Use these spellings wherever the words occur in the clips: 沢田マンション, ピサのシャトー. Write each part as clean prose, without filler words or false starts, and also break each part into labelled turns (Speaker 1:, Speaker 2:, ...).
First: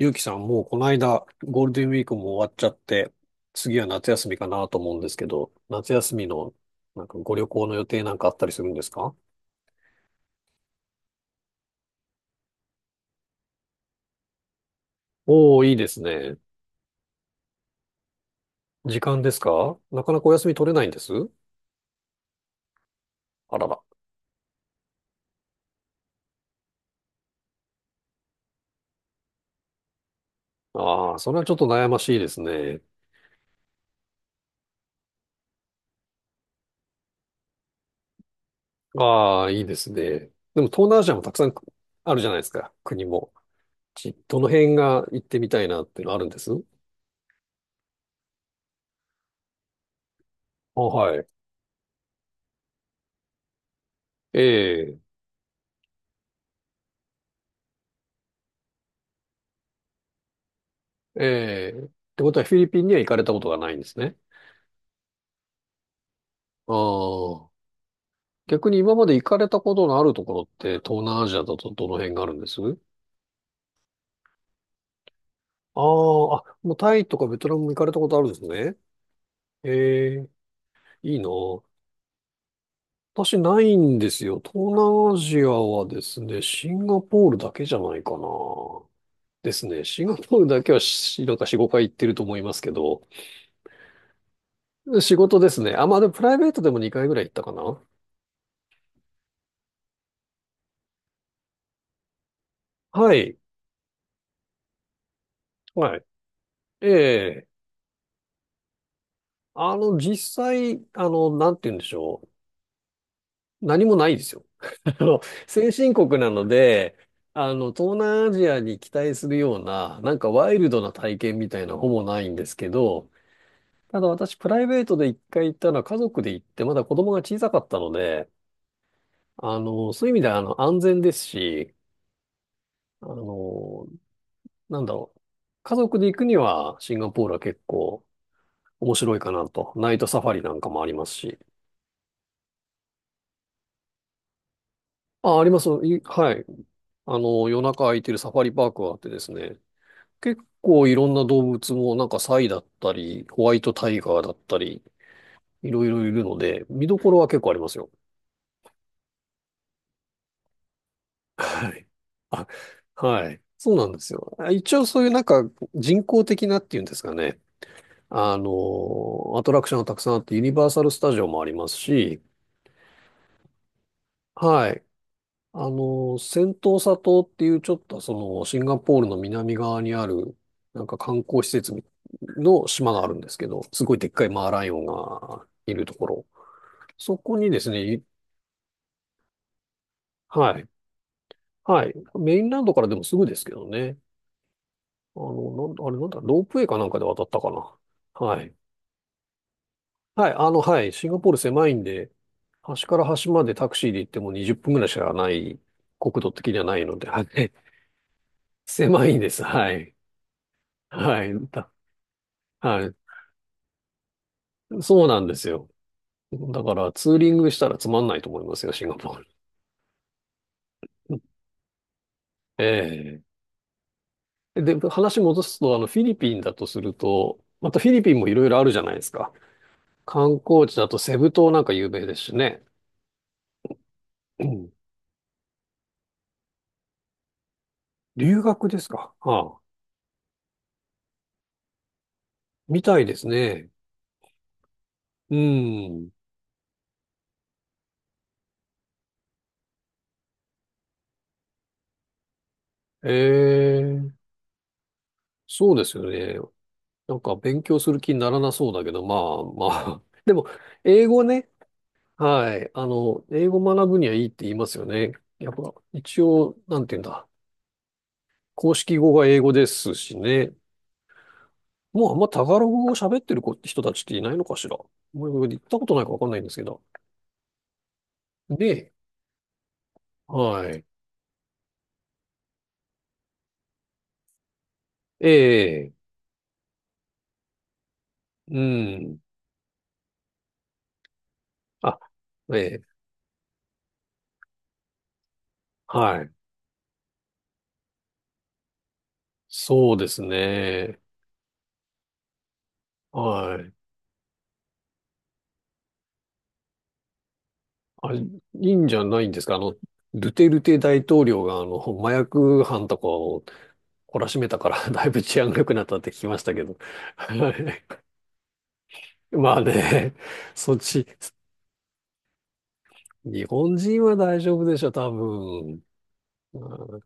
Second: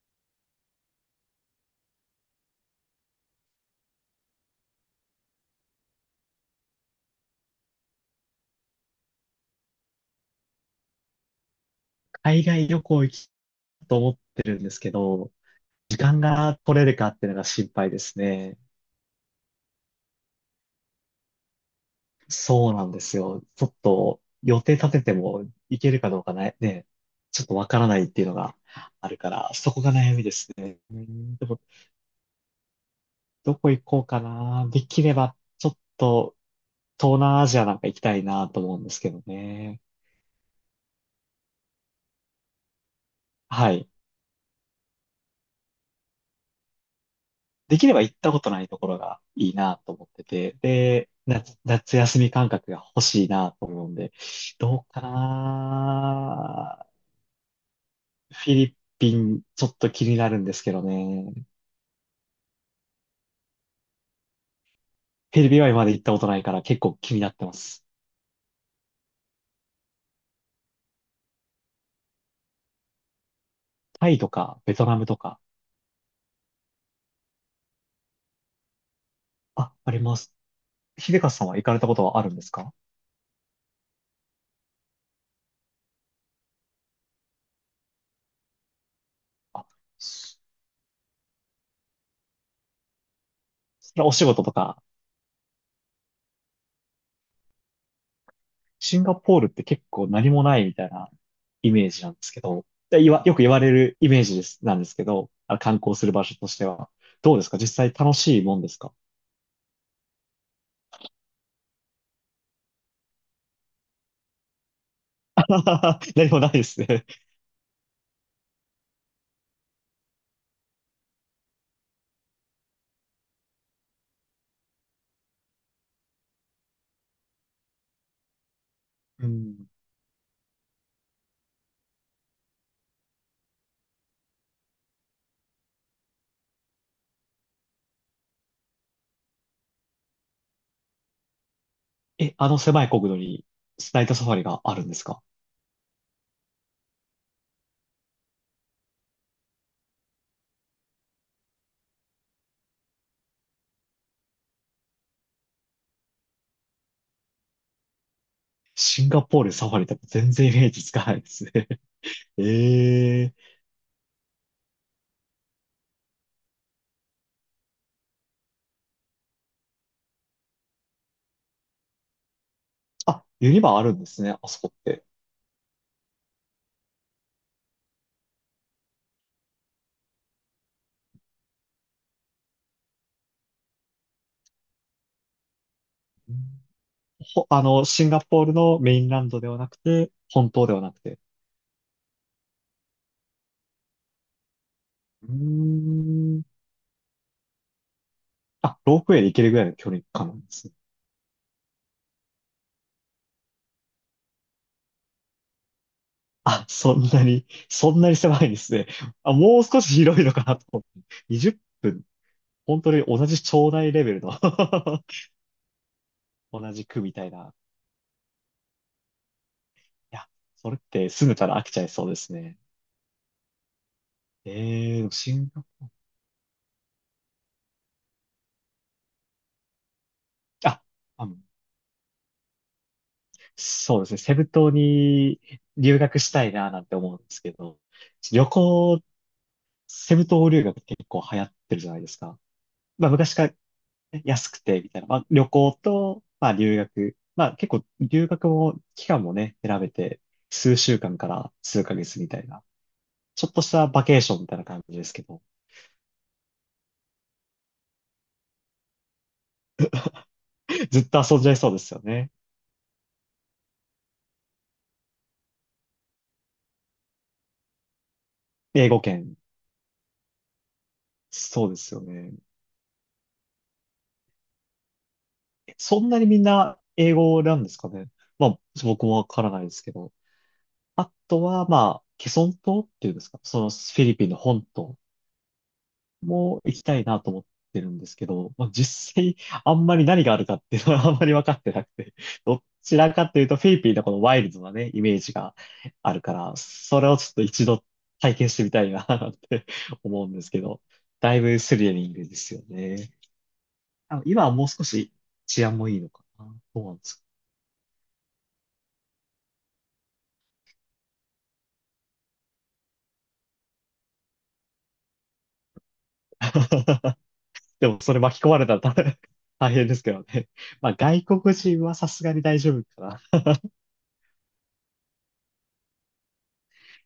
Speaker 1: ゆうきさん、もうこの間、ゴールデンウィークも終わっちゃって、次は夏休みかなと思うんですけど、夏休みの、なんかご旅行の予定なんかあったりするんですか？
Speaker 2: 海外旅行行きたいと思ってるんですけど、
Speaker 1: おー、いいで
Speaker 2: 時
Speaker 1: す
Speaker 2: 間
Speaker 1: ね。
Speaker 2: が取れるかっていうのが心配ですね。
Speaker 1: 時間ですか？なかなかお休み取れないんです。
Speaker 2: そうなんですよ。
Speaker 1: あ
Speaker 2: ち
Speaker 1: ら
Speaker 2: ょっ
Speaker 1: ら。
Speaker 2: と予定立てても行けるかどうかね、ちょっとわからないっていうのがあるから、そこが悩みですね。う
Speaker 1: ああ、そ
Speaker 2: ん
Speaker 1: れは
Speaker 2: で
Speaker 1: ちょっ
Speaker 2: も、
Speaker 1: と悩ましいですね。
Speaker 2: どこ行こうかな。できれば、ちょっと東南アジアなんか行きたいなと思うんですけど
Speaker 1: ああ、いいで
Speaker 2: ね。
Speaker 1: すね。でも東南アジアもたくさんあるじゃないですか、国も。
Speaker 2: はい。
Speaker 1: どの辺が行ってみたいなっていうのあるんです
Speaker 2: できれば行ったことないところがいいなと思ってて、
Speaker 1: あ、
Speaker 2: で、
Speaker 1: はい。
Speaker 2: 夏休み感覚が欲しいなと思うんで、
Speaker 1: え
Speaker 2: どう
Speaker 1: え、
Speaker 2: かな。フィリピン、ちょっと気になるんですけどね。
Speaker 1: ええ。ってことはフィリピンには行かれたことがないんですね。
Speaker 2: フィリピンは今まで行ったことないから
Speaker 1: あ
Speaker 2: 結構気になって
Speaker 1: あ。
Speaker 2: ます。
Speaker 1: 逆に今まで行かれたことのあるところって東南アジアだとどの辺があるんです
Speaker 2: タイとか、ベトナムとか。
Speaker 1: ああ、あ、もうタイとかベトナムも行かれたことあるんですね。
Speaker 2: あり
Speaker 1: え
Speaker 2: ま
Speaker 1: え、
Speaker 2: す。
Speaker 1: いい
Speaker 2: 秀和
Speaker 1: な。
Speaker 2: さんは行かれたことはあるんですか？
Speaker 1: 私ないんですよ。東南アジアはですね、シンガポールだけじゃないかな。です
Speaker 2: あ、
Speaker 1: ね。シンガポ
Speaker 2: そ
Speaker 1: ールだけはなんか4、5回行ってると思いますけど、
Speaker 2: それはお仕事とか？
Speaker 1: 仕事ですね。あ、まあでもプライベートでも2回ぐらい行ったかな。
Speaker 2: シンガポールって結構何もないみたいなイメージなんですけど、で言
Speaker 1: は
Speaker 2: わよ
Speaker 1: い。
Speaker 2: く言われるイメージです、なんですけど、あの観
Speaker 1: は
Speaker 2: 光
Speaker 1: い。
Speaker 2: する場所として
Speaker 1: え
Speaker 2: は。どうで
Speaker 1: え。
Speaker 2: すか、実際楽しいもんですか？
Speaker 1: 実際、なんて言うんでしょう。何もないですよ。あの、先進 国な
Speaker 2: 何も
Speaker 1: の
Speaker 2: ないです
Speaker 1: で、
Speaker 2: ね。
Speaker 1: 東南アジアに期待するような、なんかワイルドな体験みたいなほぼないんですけど、ただ私、プライベートで一回行ったのは家族で行って、まだ子供が小さかったので、
Speaker 2: うん。
Speaker 1: そういう意味では、安全ですし、あの、なんだろう。家族で行くには、シンガポールは結構面白いかなと。ナイトサファリなんかもありますし。
Speaker 2: え、あの狭い国土にナイトサファリがあるんですか？
Speaker 1: あ、あります。はい。夜中空いてるサファリパークがあってですね。結構いろんな動物もなんかサイだったり、ホワイトタイガーだったり、いろいろいるので、見どころは結構ありますよ。
Speaker 2: シンガポールサファリって全然イメージつかないですね。
Speaker 1: はい。あ、
Speaker 2: え
Speaker 1: は
Speaker 2: え。
Speaker 1: い。そうなんですよ。一応そういうなんか人工的なっていうんですかね。アトラクションがたくさんあって、ユニバーサルスタジオもありますし、
Speaker 2: あ、ユニバあるんですね、あそ
Speaker 1: は
Speaker 2: こっ
Speaker 1: い。
Speaker 2: て。
Speaker 1: セントーサ島っていうちょっとそのシンガポールの南側にあるなんか観光施設の島があるんですけど、すごいでっかいマーライオンがいるところ。
Speaker 2: うん。
Speaker 1: そこにで
Speaker 2: あ
Speaker 1: す
Speaker 2: の、
Speaker 1: ね、
Speaker 2: シンガポールのメインランドではなくて、本
Speaker 1: は
Speaker 2: 当
Speaker 1: い、
Speaker 2: ではなくて。
Speaker 1: はい。メインランドからでもすぐですけどね。
Speaker 2: うー
Speaker 1: あれなんだ、ロープ
Speaker 2: ん。
Speaker 1: ウェイかなんかで渡ったかな。はい。
Speaker 2: あ、ロープウェイで行けるぐらいの距離
Speaker 1: は
Speaker 2: 感
Speaker 1: い、
Speaker 2: なんですね。
Speaker 1: はい。シンガポール狭いんで、端から端までタクシーで行っても20分ぐらいしかない、国土的には
Speaker 2: あ、
Speaker 1: ない
Speaker 2: そ
Speaker 1: ので、
Speaker 2: ん
Speaker 1: は
Speaker 2: な
Speaker 1: い。
Speaker 2: に、そんなに狭いんですね。
Speaker 1: 狭いんで
Speaker 2: あ、
Speaker 1: す。
Speaker 2: もう
Speaker 1: は
Speaker 2: 少
Speaker 1: い。
Speaker 2: し広いのかなと思っ
Speaker 1: は
Speaker 2: て。
Speaker 1: い。
Speaker 2: 20分、本
Speaker 1: は
Speaker 2: 当
Speaker 1: い。
Speaker 2: に同じ町内レベルの
Speaker 1: そうな んですよ。
Speaker 2: 同
Speaker 1: だか
Speaker 2: じ
Speaker 1: ら
Speaker 2: 区
Speaker 1: ツ
Speaker 2: み
Speaker 1: ー
Speaker 2: た
Speaker 1: リ
Speaker 2: い
Speaker 1: ング
Speaker 2: な。
Speaker 1: したらつまんないと思いますよ、シンガポール。
Speaker 2: いや、それって住め たら飽きちゃいそうですね。
Speaker 1: ええ。で、
Speaker 2: ええー、
Speaker 1: 話
Speaker 2: シ
Speaker 1: 戻
Speaker 2: ン
Speaker 1: す
Speaker 2: ガ、
Speaker 1: と、フィリピンだとすると、またフィリピンもいろいろあるじゃないですか。観光地
Speaker 2: あ、
Speaker 1: だとセ
Speaker 2: あ
Speaker 1: ブ
Speaker 2: の、
Speaker 1: 島なんか有名ですしね。
Speaker 2: そうですね。セ
Speaker 1: う
Speaker 2: ブ島
Speaker 1: ん。
Speaker 2: に留学したいななんて思うんですけど、
Speaker 1: 留
Speaker 2: 旅
Speaker 1: 学です
Speaker 2: 行、
Speaker 1: か？はあ、
Speaker 2: セブ島留学って結構流行ってるじゃないですか。
Speaker 1: みたい
Speaker 2: まあ
Speaker 1: です
Speaker 2: 昔から
Speaker 1: ね。
Speaker 2: 安くて、みたいな。まあ、
Speaker 1: う
Speaker 2: 旅行
Speaker 1: ん。
Speaker 2: と、まあ、留学。まあ、結構、留学も、期間もね、選べて、数週間から数ヶ月みたいな。
Speaker 1: え
Speaker 2: ちょっとしたバ
Speaker 1: え、
Speaker 2: ケーションみたいな感じですけど。
Speaker 1: そうですよね。なんか勉強する気にならなそうだけど、まあまあ。でも、
Speaker 2: ずっ
Speaker 1: 英
Speaker 2: と
Speaker 1: 語
Speaker 2: 遊んじ
Speaker 1: ね。
Speaker 2: ゃいそうですよね。
Speaker 1: はい。英語学ぶにはいいって言いますよね。やっぱ、一応、なんて言うんだ。公
Speaker 2: 英
Speaker 1: 式
Speaker 2: 語
Speaker 1: 語が
Speaker 2: 圏。
Speaker 1: 英語ですしね。
Speaker 2: そうですよ
Speaker 1: もうあんま
Speaker 2: ね。
Speaker 1: タガログ語を喋ってる人たちっていないのかしら。もう言っ
Speaker 2: え
Speaker 1: たこと
Speaker 2: そ
Speaker 1: ない
Speaker 2: ん
Speaker 1: かわ
Speaker 2: な
Speaker 1: か
Speaker 2: に
Speaker 1: んな
Speaker 2: み
Speaker 1: い
Speaker 2: ん
Speaker 1: んですけ
Speaker 2: な
Speaker 1: ど。
Speaker 2: 英語なんですかね。まあ、
Speaker 1: で、
Speaker 2: 僕もわからないですけど。
Speaker 1: はい。
Speaker 2: あとは、まあ、ケソン島っていうんですか。そのフィリピンの本島
Speaker 1: ええ。
Speaker 2: も行きたいなと思ってるんですけど、
Speaker 1: う
Speaker 2: まあ、実
Speaker 1: ん。
Speaker 2: 際、あんまり何があるかっていうのは あんまり分かってなく
Speaker 1: あ、
Speaker 2: て、
Speaker 1: え
Speaker 2: ど
Speaker 1: え、
Speaker 2: ちらかというと、フィリピンのこのワイルドなね、イメージがある
Speaker 1: はい。
Speaker 2: から、それをちょっと一度体験してみたいな って
Speaker 1: そうです
Speaker 2: 思うんですけど、
Speaker 1: ね。
Speaker 2: だいぶスリリングですよね。
Speaker 1: はい。
Speaker 2: あの今はもう少し治安もいいのかな。思うなんです
Speaker 1: あ、いいんじゃないんですか。ドゥテルテ大統領が、麻薬犯とかを懲らしめたから、だいぶ治安が良くなったって聞きま
Speaker 2: か。
Speaker 1: したけど。は
Speaker 2: でも、
Speaker 1: い。
Speaker 2: それ巻き込まれたら
Speaker 1: まあ
Speaker 2: 大変ですけ
Speaker 1: ね、
Speaker 2: どね。
Speaker 1: そっ
Speaker 2: まあ、
Speaker 1: ち、
Speaker 2: 外国人はさすがに大丈夫かな。
Speaker 1: 日本人は大丈夫でしょ、多分。うん。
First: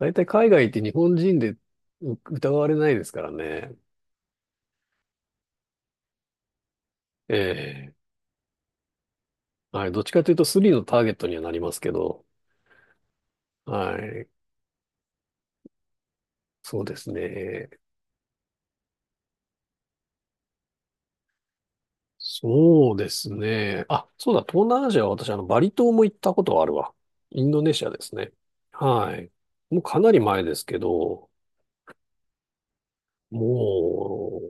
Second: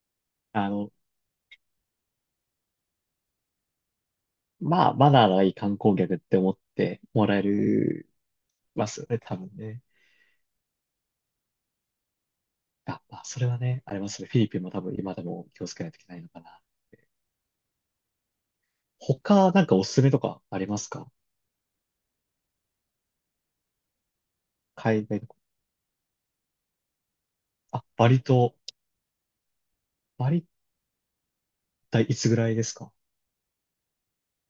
Speaker 1: 大体海外
Speaker 2: あ
Speaker 1: って
Speaker 2: の、
Speaker 1: 日本人で疑われないですからね。
Speaker 2: まあ、マナーのいい観光客って思っても
Speaker 1: え
Speaker 2: らえ
Speaker 1: え。
Speaker 2: るますよね、多分ね。
Speaker 1: はい。どっちかというとスリのターゲットにはなりますけど。
Speaker 2: あ、まあ、それはね、あ
Speaker 1: は
Speaker 2: ります
Speaker 1: い。
Speaker 2: ね。フィリピンも多分今でも気をつけないといけないのかな。
Speaker 1: そうですね。
Speaker 2: 他、なんかおすすめとかありますか？
Speaker 1: そうですね。あ、そうだ、東南アジア
Speaker 2: 海
Speaker 1: は
Speaker 2: 外の。
Speaker 1: 私、バリ島も行ったことはあるわ。インドネ
Speaker 2: あ、
Speaker 1: シアで
Speaker 2: バ
Speaker 1: す
Speaker 2: リ
Speaker 1: ね。
Speaker 2: 島。
Speaker 1: はい。もうかなり
Speaker 2: バリ
Speaker 1: 前
Speaker 2: っ
Speaker 1: ですけど、
Speaker 2: ていつぐらいですか？
Speaker 1: も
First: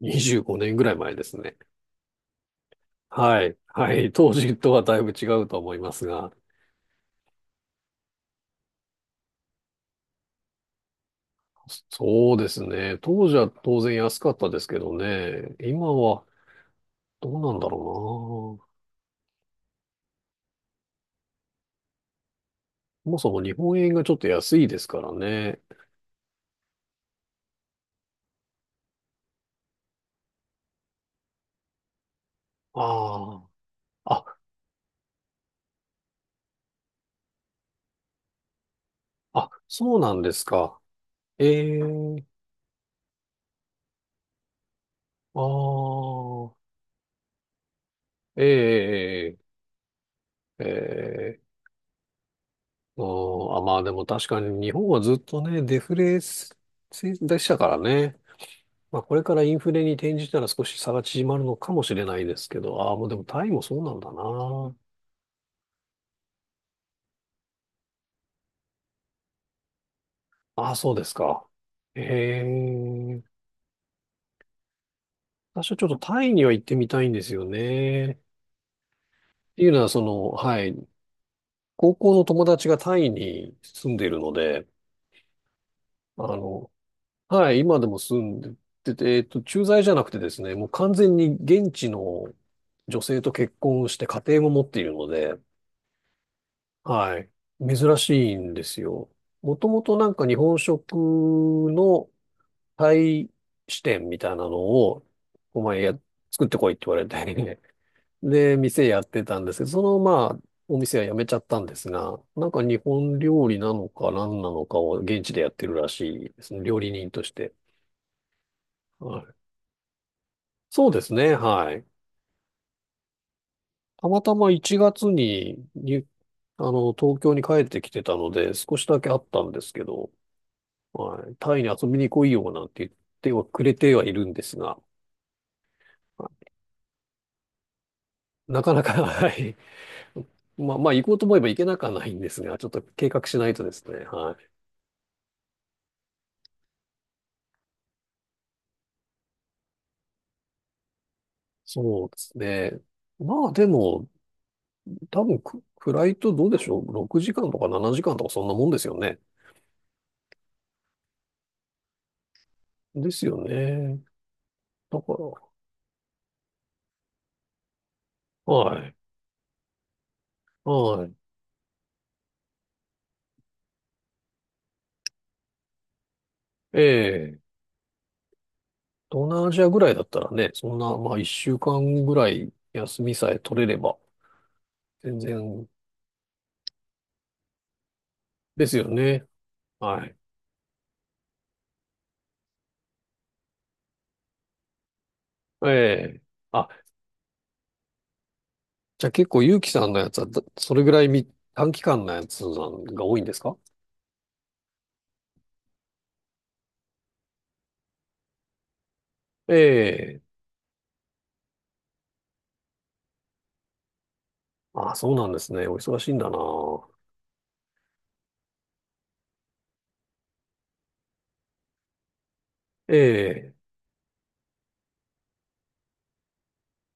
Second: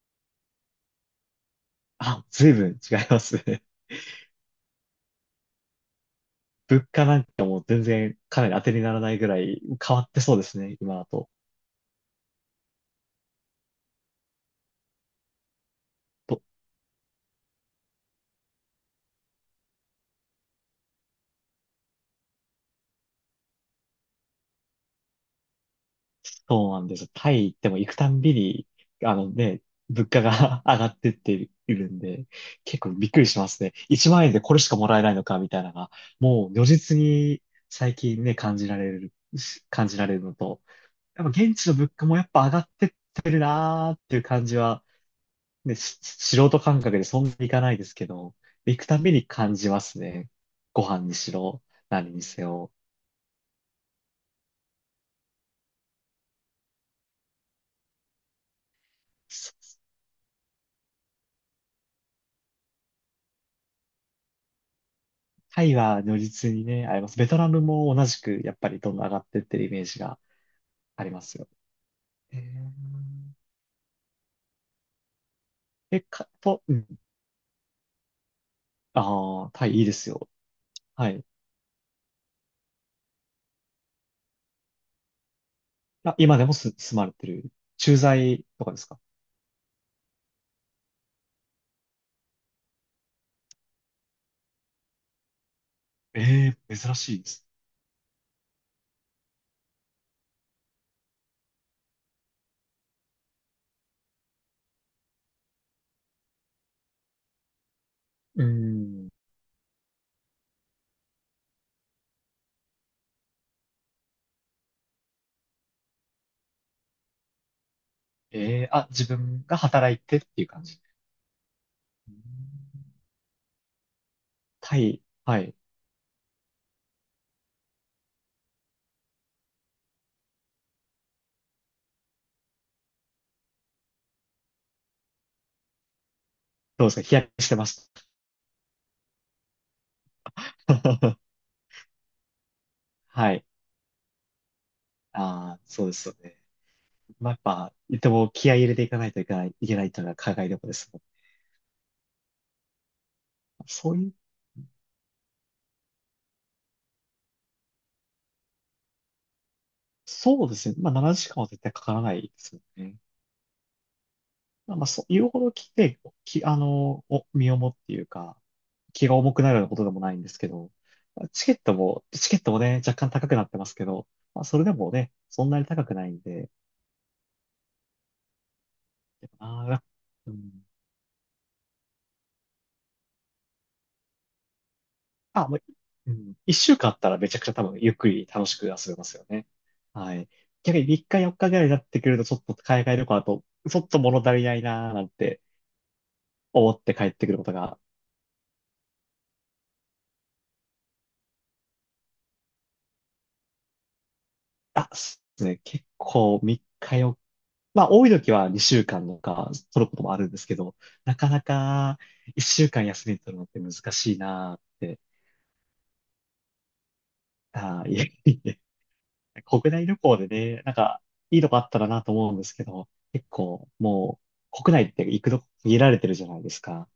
Speaker 1: う25年ぐらい前ですね。
Speaker 2: あ、随分違います
Speaker 1: はい。
Speaker 2: ね。
Speaker 1: はい。当時とはだいぶ違うと思いますが。
Speaker 2: 物価なんかもう全然かなり当てにならないぐらい変わってそうですね、今だと。
Speaker 1: そうですね。当時は当然安かったですけどね。今は
Speaker 2: ど
Speaker 1: どうなんだろうな。そもそも日本円がちょっと安いですからね。
Speaker 2: そうなんですよ。タイ行っても行くたんびに、あのね、物価が 上がってっているんで、結構びっくりし
Speaker 1: あ
Speaker 2: ますね。
Speaker 1: あ。
Speaker 2: 1万円
Speaker 1: あ、
Speaker 2: でこれしかもらえないのかみたいなのが、もう如実に最近ね、
Speaker 1: あ、
Speaker 2: 感
Speaker 1: そ
Speaker 2: じ
Speaker 1: う
Speaker 2: ら
Speaker 1: な
Speaker 2: れ
Speaker 1: ん
Speaker 2: る
Speaker 1: で
Speaker 2: の
Speaker 1: す
Speaker 2: と、
Speaker 1: か。
Speaker 2: やっぱ現地の
Speaker 1: え
Speaker 2: 物価もや
Speaker 1: え。
Speaker 2: っぱ上がってってるなーっていう感じは、
Speaker 1: あ
Speaker 2: 素人
Speaker 1: あ、
Speaker 2: 感覚でそんなにいかないですけど、行くたんびに
Speaker 1: ええ
Speaker 2: 感
Speaker 1: え
Speaker 2: じますね。ご飯にし
Speaker 1: えええ。
Speaker 2: ろ、何にせよ。
Speaker 1: うん。あ、まあでも確かに日本はずっとね、デフレでしたからね。まあこれからインフレに転じたら少し差が縮まるのかもしれないですけど、ああ、もうでもタイもそうなんだな。
Speaker 2: タイは如実にね、あります。ベトナムも同じく、やっぱりどんどん上がってってるイメージが
Speaker 1: ああ、そうで
Speaker 2: あり
Speaker 1: す
Speaker 2: ます
Speaker 1: か。
Speaker 2: よ。え
Speaker 1: え
Speaker 2: ー、
Speaker 1: え。私はちょっと
Speaker 2: え、
Speaker 1: タ
Speaker 2: か、
Speaker 1: イには行っ
Speaker 2: と、う
Speaker 1: てみ
Speaker 2: ん。
Speaker 1: たいんですよね。っ
Speaker 2: ああ、
Speaker 1: て
Speaker 2: タ
Speaker 1: いう
Speaker 2: イ
Speaker 1: の
Speaker 2: いい
Speaker 1: は、
Speaker 2: ですよ。
Speaker 1: はい、
Speaker 2: はい。
Speaker 1: 高校の友達がタイに住んでいるので、
Speaker 2: あ、
Speaker 1: あ
Speaker 2: 今でも
Speaker 1: の、
Speaker 2: す、住まれてる。
Speaker 1: はい、今で
Speaker 2: 駐
Speaker 1: も住ん
Speaker 2: 在とかです
Speaker 1: で
Speaker 2: か？
Speaker 1: て、駐在じゃなくてですね、もう完全に現地の女性と結婚して家庭も持っているので、
Speaker 2: ええー、珍し
Speaker 1: は
Speaker 2: い
Speaker 1: い、
Speaker 2: です。
Speaker 1: 珍しいんですよ。もともとなんか日本食のタイ支店みたいなのを、お前や、作ってこいって言われて
Speaker 2: う
Speaker 1: で、店やっ
Speaker 2: ん。
Speaker 1: てたんですけど、まあ、お店は辞めちゃったんですが、なんか日本料理なのか何なのかを現地でやってるらしいですね、料理人として。
Speaker 2: ええー。あ、自分が働いてっていう感じ。
Speaker 1: そうですね、はい。
Speaker 2: うん。
Speaker 1: たまたま1
Speaker 2: タイ、
Speaker 1: 月
Speaker 2: は
Speaker 1: に、
Speaker 2: い。
Speaker 1: 東京に帰ってきてたので、少しだけあったんですけど、はい、タイに遊びに来いよなんて言ってはくれてはいるんですが、
Speaker 2: どうですか、日焼けしてまし
Speaker 1: なかなか、はい。まあ、まあ、行こう
Speaker 2: た。
Speaker 1: と思えば行けなくはないんですが、ちょっと計 画
Speaker 2: は
Speaker 1: し
Speaker 2: い。
Speaker 1: ないとですね、はい。
Speaker 2: ああ、そうですよね。まあ、やっぱ、でも気合い入れていかないといけない、というのが海外旅行です。
Speaker 1: そうですね。まあ、で
Speaker 2: そう
Speaker 1: も、
Speaker 2: いう、
Speaker 1: 多分フライトどうでしょう？ 6 時間とか7時間とかそんなもんですよね。
Speaker 2: そうですね。まあ、7時間は絶対かからないですよね。
Speaker 1: ですよね。
Speaker 2: まあ、
Speaker 1: だから、
Speaker 2: 言うほど来て、あの、身重っていうか、
Speaker 1: はい。
Speaker 2: 気が重くなるようなことでもないんですけど、
Speaker 1: はい。
Speaker 2: チケットもね、若干高くなってますけど、まあ、それでもね、そんなに高くないんで、
Speaker 1: ええ。東南アジアぐ
Speaker 2: あ
Speaker 1: らいだったら
Speaker 2: ー、
Speaker 1: ね、そんな、まあ一週間ぐらい休みさえ取れれば、全
Speaker 2: あ、もう、
Speaker 1: 然
Speaker 2: うん、一週間あったらめちゃくちゃ多分ゆっくり楽しく
Speaker 1: で
Speaker 2: 遊
Speaker 1: すよ
Speaker 2: べます
Speaker 1: ね。
Speaker 2: よね。
Speaker 1: は
Speaker 2: は
Speaker 1: い。
Speaker 2: い。逆に3日4日ぐらいになってくると、ちょっと海外旅行だと、ちょっと物足りないなーなんて
Speaker 1: ええ。あ、
Speaker 2: 思って帰ってくることが。
Speaker 1: じゃあ結構ゆうきさんのやつは、それぐらい短期間のやつなんが多いんですか？
Speaker 2: そうですね。結構3日よっか、まあ多い時は2週間とか取ることもあ
Speaker 1: ええ。
Speaker 2: るんですけど、なかなか1週間休み取るのって難しいなーっ
Speaker 1: あ、
Speaker 2: て。
Speaker 1: そうなんですね。お忙しいんだな。
Speaker 2: あー、いえいえ。国内旅行でね、なんかいいとこあったらなと思うんですけど、
Speaker 1: え
Speaker 2: 結
Speaker 1: え。
Speaker 2: 構もう国内って行くとこ限られてるじゃないですか。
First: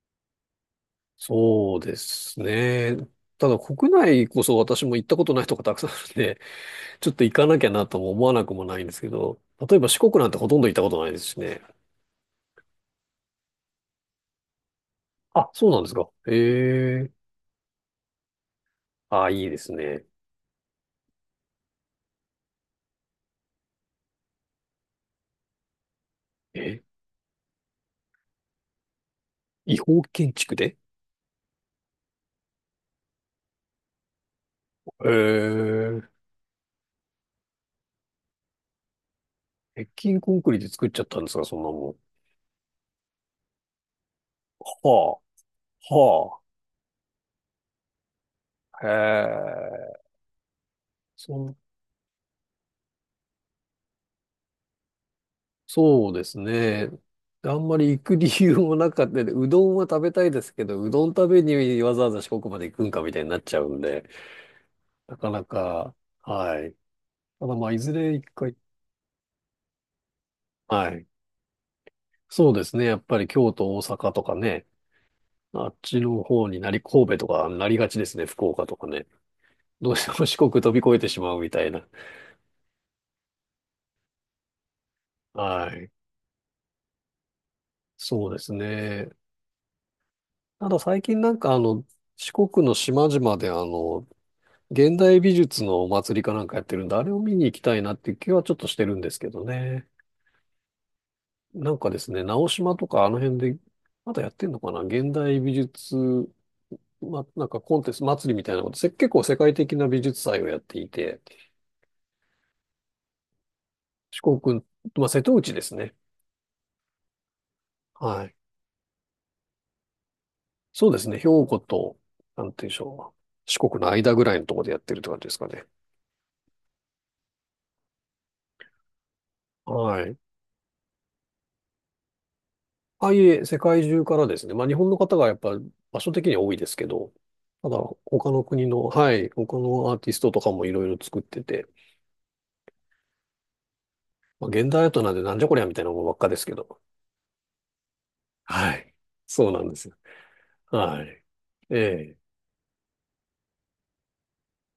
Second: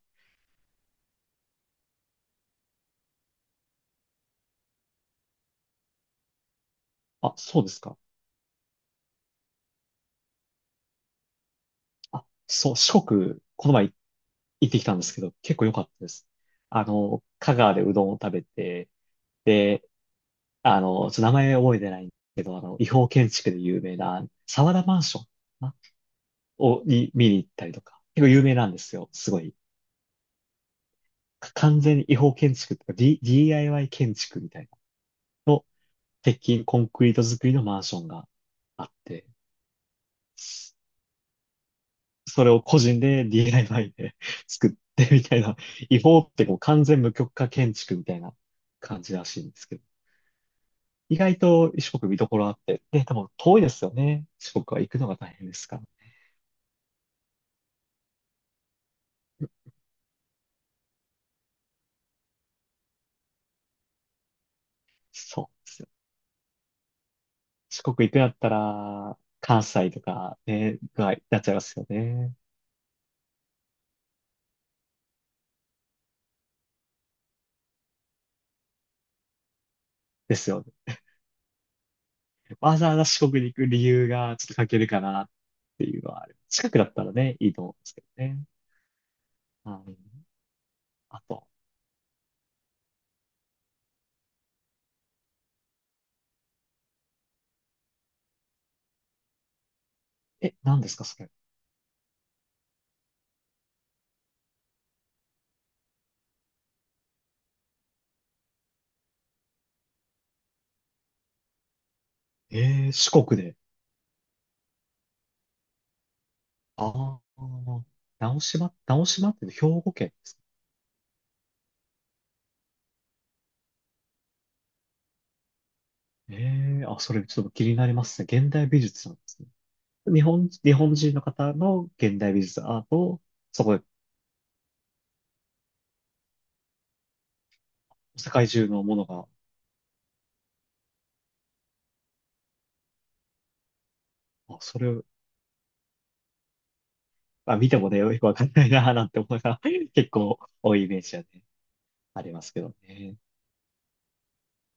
Speaker 1: そうですね。ただ国内こそ私も行ったことないとこたくさんあるんで、ちょっと行
Speaker 2: あ、
Speaker 1: かな
Speaker 2: そう
Speaker 1: きゃ
Speaker 2: です
Speaker 1: な
Speaker 2: か。
Speaker 1: とも思わなくもないんですけど、例えば四国なんてほとんど行ったことないですしね。
Speaker 2: あ、そう、四国、この前行ってきたんですけど、
Speaker 1: あ、
Speaker 2: 結構
Speaker 1: そう
Speaker 2: 良
Speaker 1: な
Speaker 2: か
Speaker 1: ん
Speaker 2: っ
Speaker 1: で
Speaker 2: た
Speaker 1: す
Speaker 2: で
Speaker 1: か。
Speaker 2: す。あ
Speaker 1: ええ。
Speaker 2: の、香川でうどんを食べて、
Speaker 1: あ、いいです
Speaker 2: で、
Speaker 1: ね。
Speaker 2: あの、ちょっと名前覚えてないんですけど、あの、違法建築で有名な、沢田マンションかなを、
Speaker 1: え、
Speaker 2: に見に行ったりとか、結構有名なんですよ。すごい。
Speaker 1: 違法建築で？
Speaker 2: 完全に違法建築とか、DIY 建築みたい
Speaker 1: え
Speaker 2: なの、
Speaker 1: え。
Speaker 2: 鉄筋コンクリート作りのマンションがあって、
Speaker 1: 鉄筋コンクリで
Speaker 2: そ
Speaker 1: 作っちゃったんですか、そんなもん。
Speaker 2: それを個人で DIY で 作って
Speaker 1: は
Speaker 2: みたいな、
Speaker 1: あ、
Speaker 2: 違法っ
Speaker 1: は
Speaker 2: てもう完全無許可建築みたいな
Speaker 1: あ、へ
Speaker 2: 感じらしいんですけど、
Speaker 1: え。
Speaker 2: 意
Speaker 1: そ
Speaker 2: 外
Speaker 1: ん、
Speaker 2: と四国見どころあって、で、多分遠いですよね。四国は行くのが大変ですから。
Speaker 1: そうですね。あんまり行く理由もなかったで、うどんは食べたいですけど、うどん食べにわざわざ四国まで行くんかみたいになっちゃうんで、なか
Speaker 2: そ
Speaker 1: な
Speaker 2: うですよ。
Speaker 1: か、はい。ただまあ、い
Speaker 2: 四
Speaker 1: ず
Speaker 2: 国行
Speaker 1: れ
Speaker 2: くん
Speaker 1: 一
Speaker 2: だった
Speaker 1: 回、
Speaker 2: ら、関西とかね、
Speaker 1: はい。
Speaker 2: が、なっちゃいますよね。
Speaker 1: そうですね。やっぱり京都、大阪とかね、あっちの方になり、神戸とかなりがちですね、福岡とかね。どうしても
Speaker 2: で
Speaker 1: 四
Speaker 2: す
Speaker 1: 国
Speaker 2: よ
Speaker 1: 飛び
Speaker 2: ね。
Speaker 1: 越えてしまうみたいな。
Speaker 2: わざわざ四国に行く理由がちょっと欠けるかなっ
Speaker 1: は
Speaker 2: て
Speaker 1: い。
Speaker 2: いうのはある。近くだったらね、いいと思うんですけど
Speaker 1: そうで
Speaker 2: ね。
Speaker 1: すね。
Speaker 2: はい。
Speaker 1: ただ最近
Speaker 2: あ
Speaker 1: なん
Speaker 2: と、
Speaker 1: か四国の島々で現代美術のお祭りかなんかやってるんで、あれを見に行きたいなっていう気はちょっとしてるんですけどね。
Speaker 2: え、何ですか、それ。
Speaker 1: なんかですね、直島とかあの辺で、まだやってんのかな現代美術、なんかコンテスト祭りみたいなこと、結構世界的な美術祭をやっていて、
Speaker 2: えー、四国で。
Speaker 1: 四国、まあ、瀬戸内ですね。
Speaker 2: ああ、
Speaker 1: はい。
Speaker 2: 直島、直島って兵庫県ですか。
Speaker 1: そうですね。兵庫と、なんて言うんでしょう。四国の間ぐらいのところでやってるって感じですかね。
Speaker 2: えー、あ、それちょっと気になりますね。現代美術なんですね。
Speaker 1: はい。
Speaker 2: 日本人の方の現代美術アート
Speaker 1: ああい
Speaker 2: を、
Speaker 1: え、世
Speaker 2: そこ
Speaker 1: 界
Speaker 2: で
Speaker 1: 中からですね。まあ、日本の方がやっぱ場所的には多いですけど、ただ、
Speaker 2: 世
Speaker 1: 他の
Speaker 2: 界
Speaker 1: 国
Speaker 2: 中
Speaker 1: の、
Speaker 2: のもの
Speaker 1: は
Speaker 2: が、
Speaker 1: い、他のアーティストとかもいろいろ作ってて、まあ、
Speaker 2: あ、
Speaker 1: 現
Speaker 2: そ
Speaker 1: 代アート
Speaker 2: れ
Speaker 1: なんでなんじゃこりゃみたいなものばっかですけど。
Speaker 2: まあ見てもね、よくわかんない
Speaker 1: は
Speaker 2: なぁ
Speaker 1: い。
Speaker 2: なんて思う
Speaker 1: そ
Speaker 2: か
Speaker 1: うな
Speaker 2: が
Speaker 1: んです よ。
Speaker 2: 結構多いイメー
Speaker 1: は
Speaker 2: ジは
Speaker 1: い。
Speaker 2: ね、
Speaker 1: ええ
Speaker 2: ありますけどね。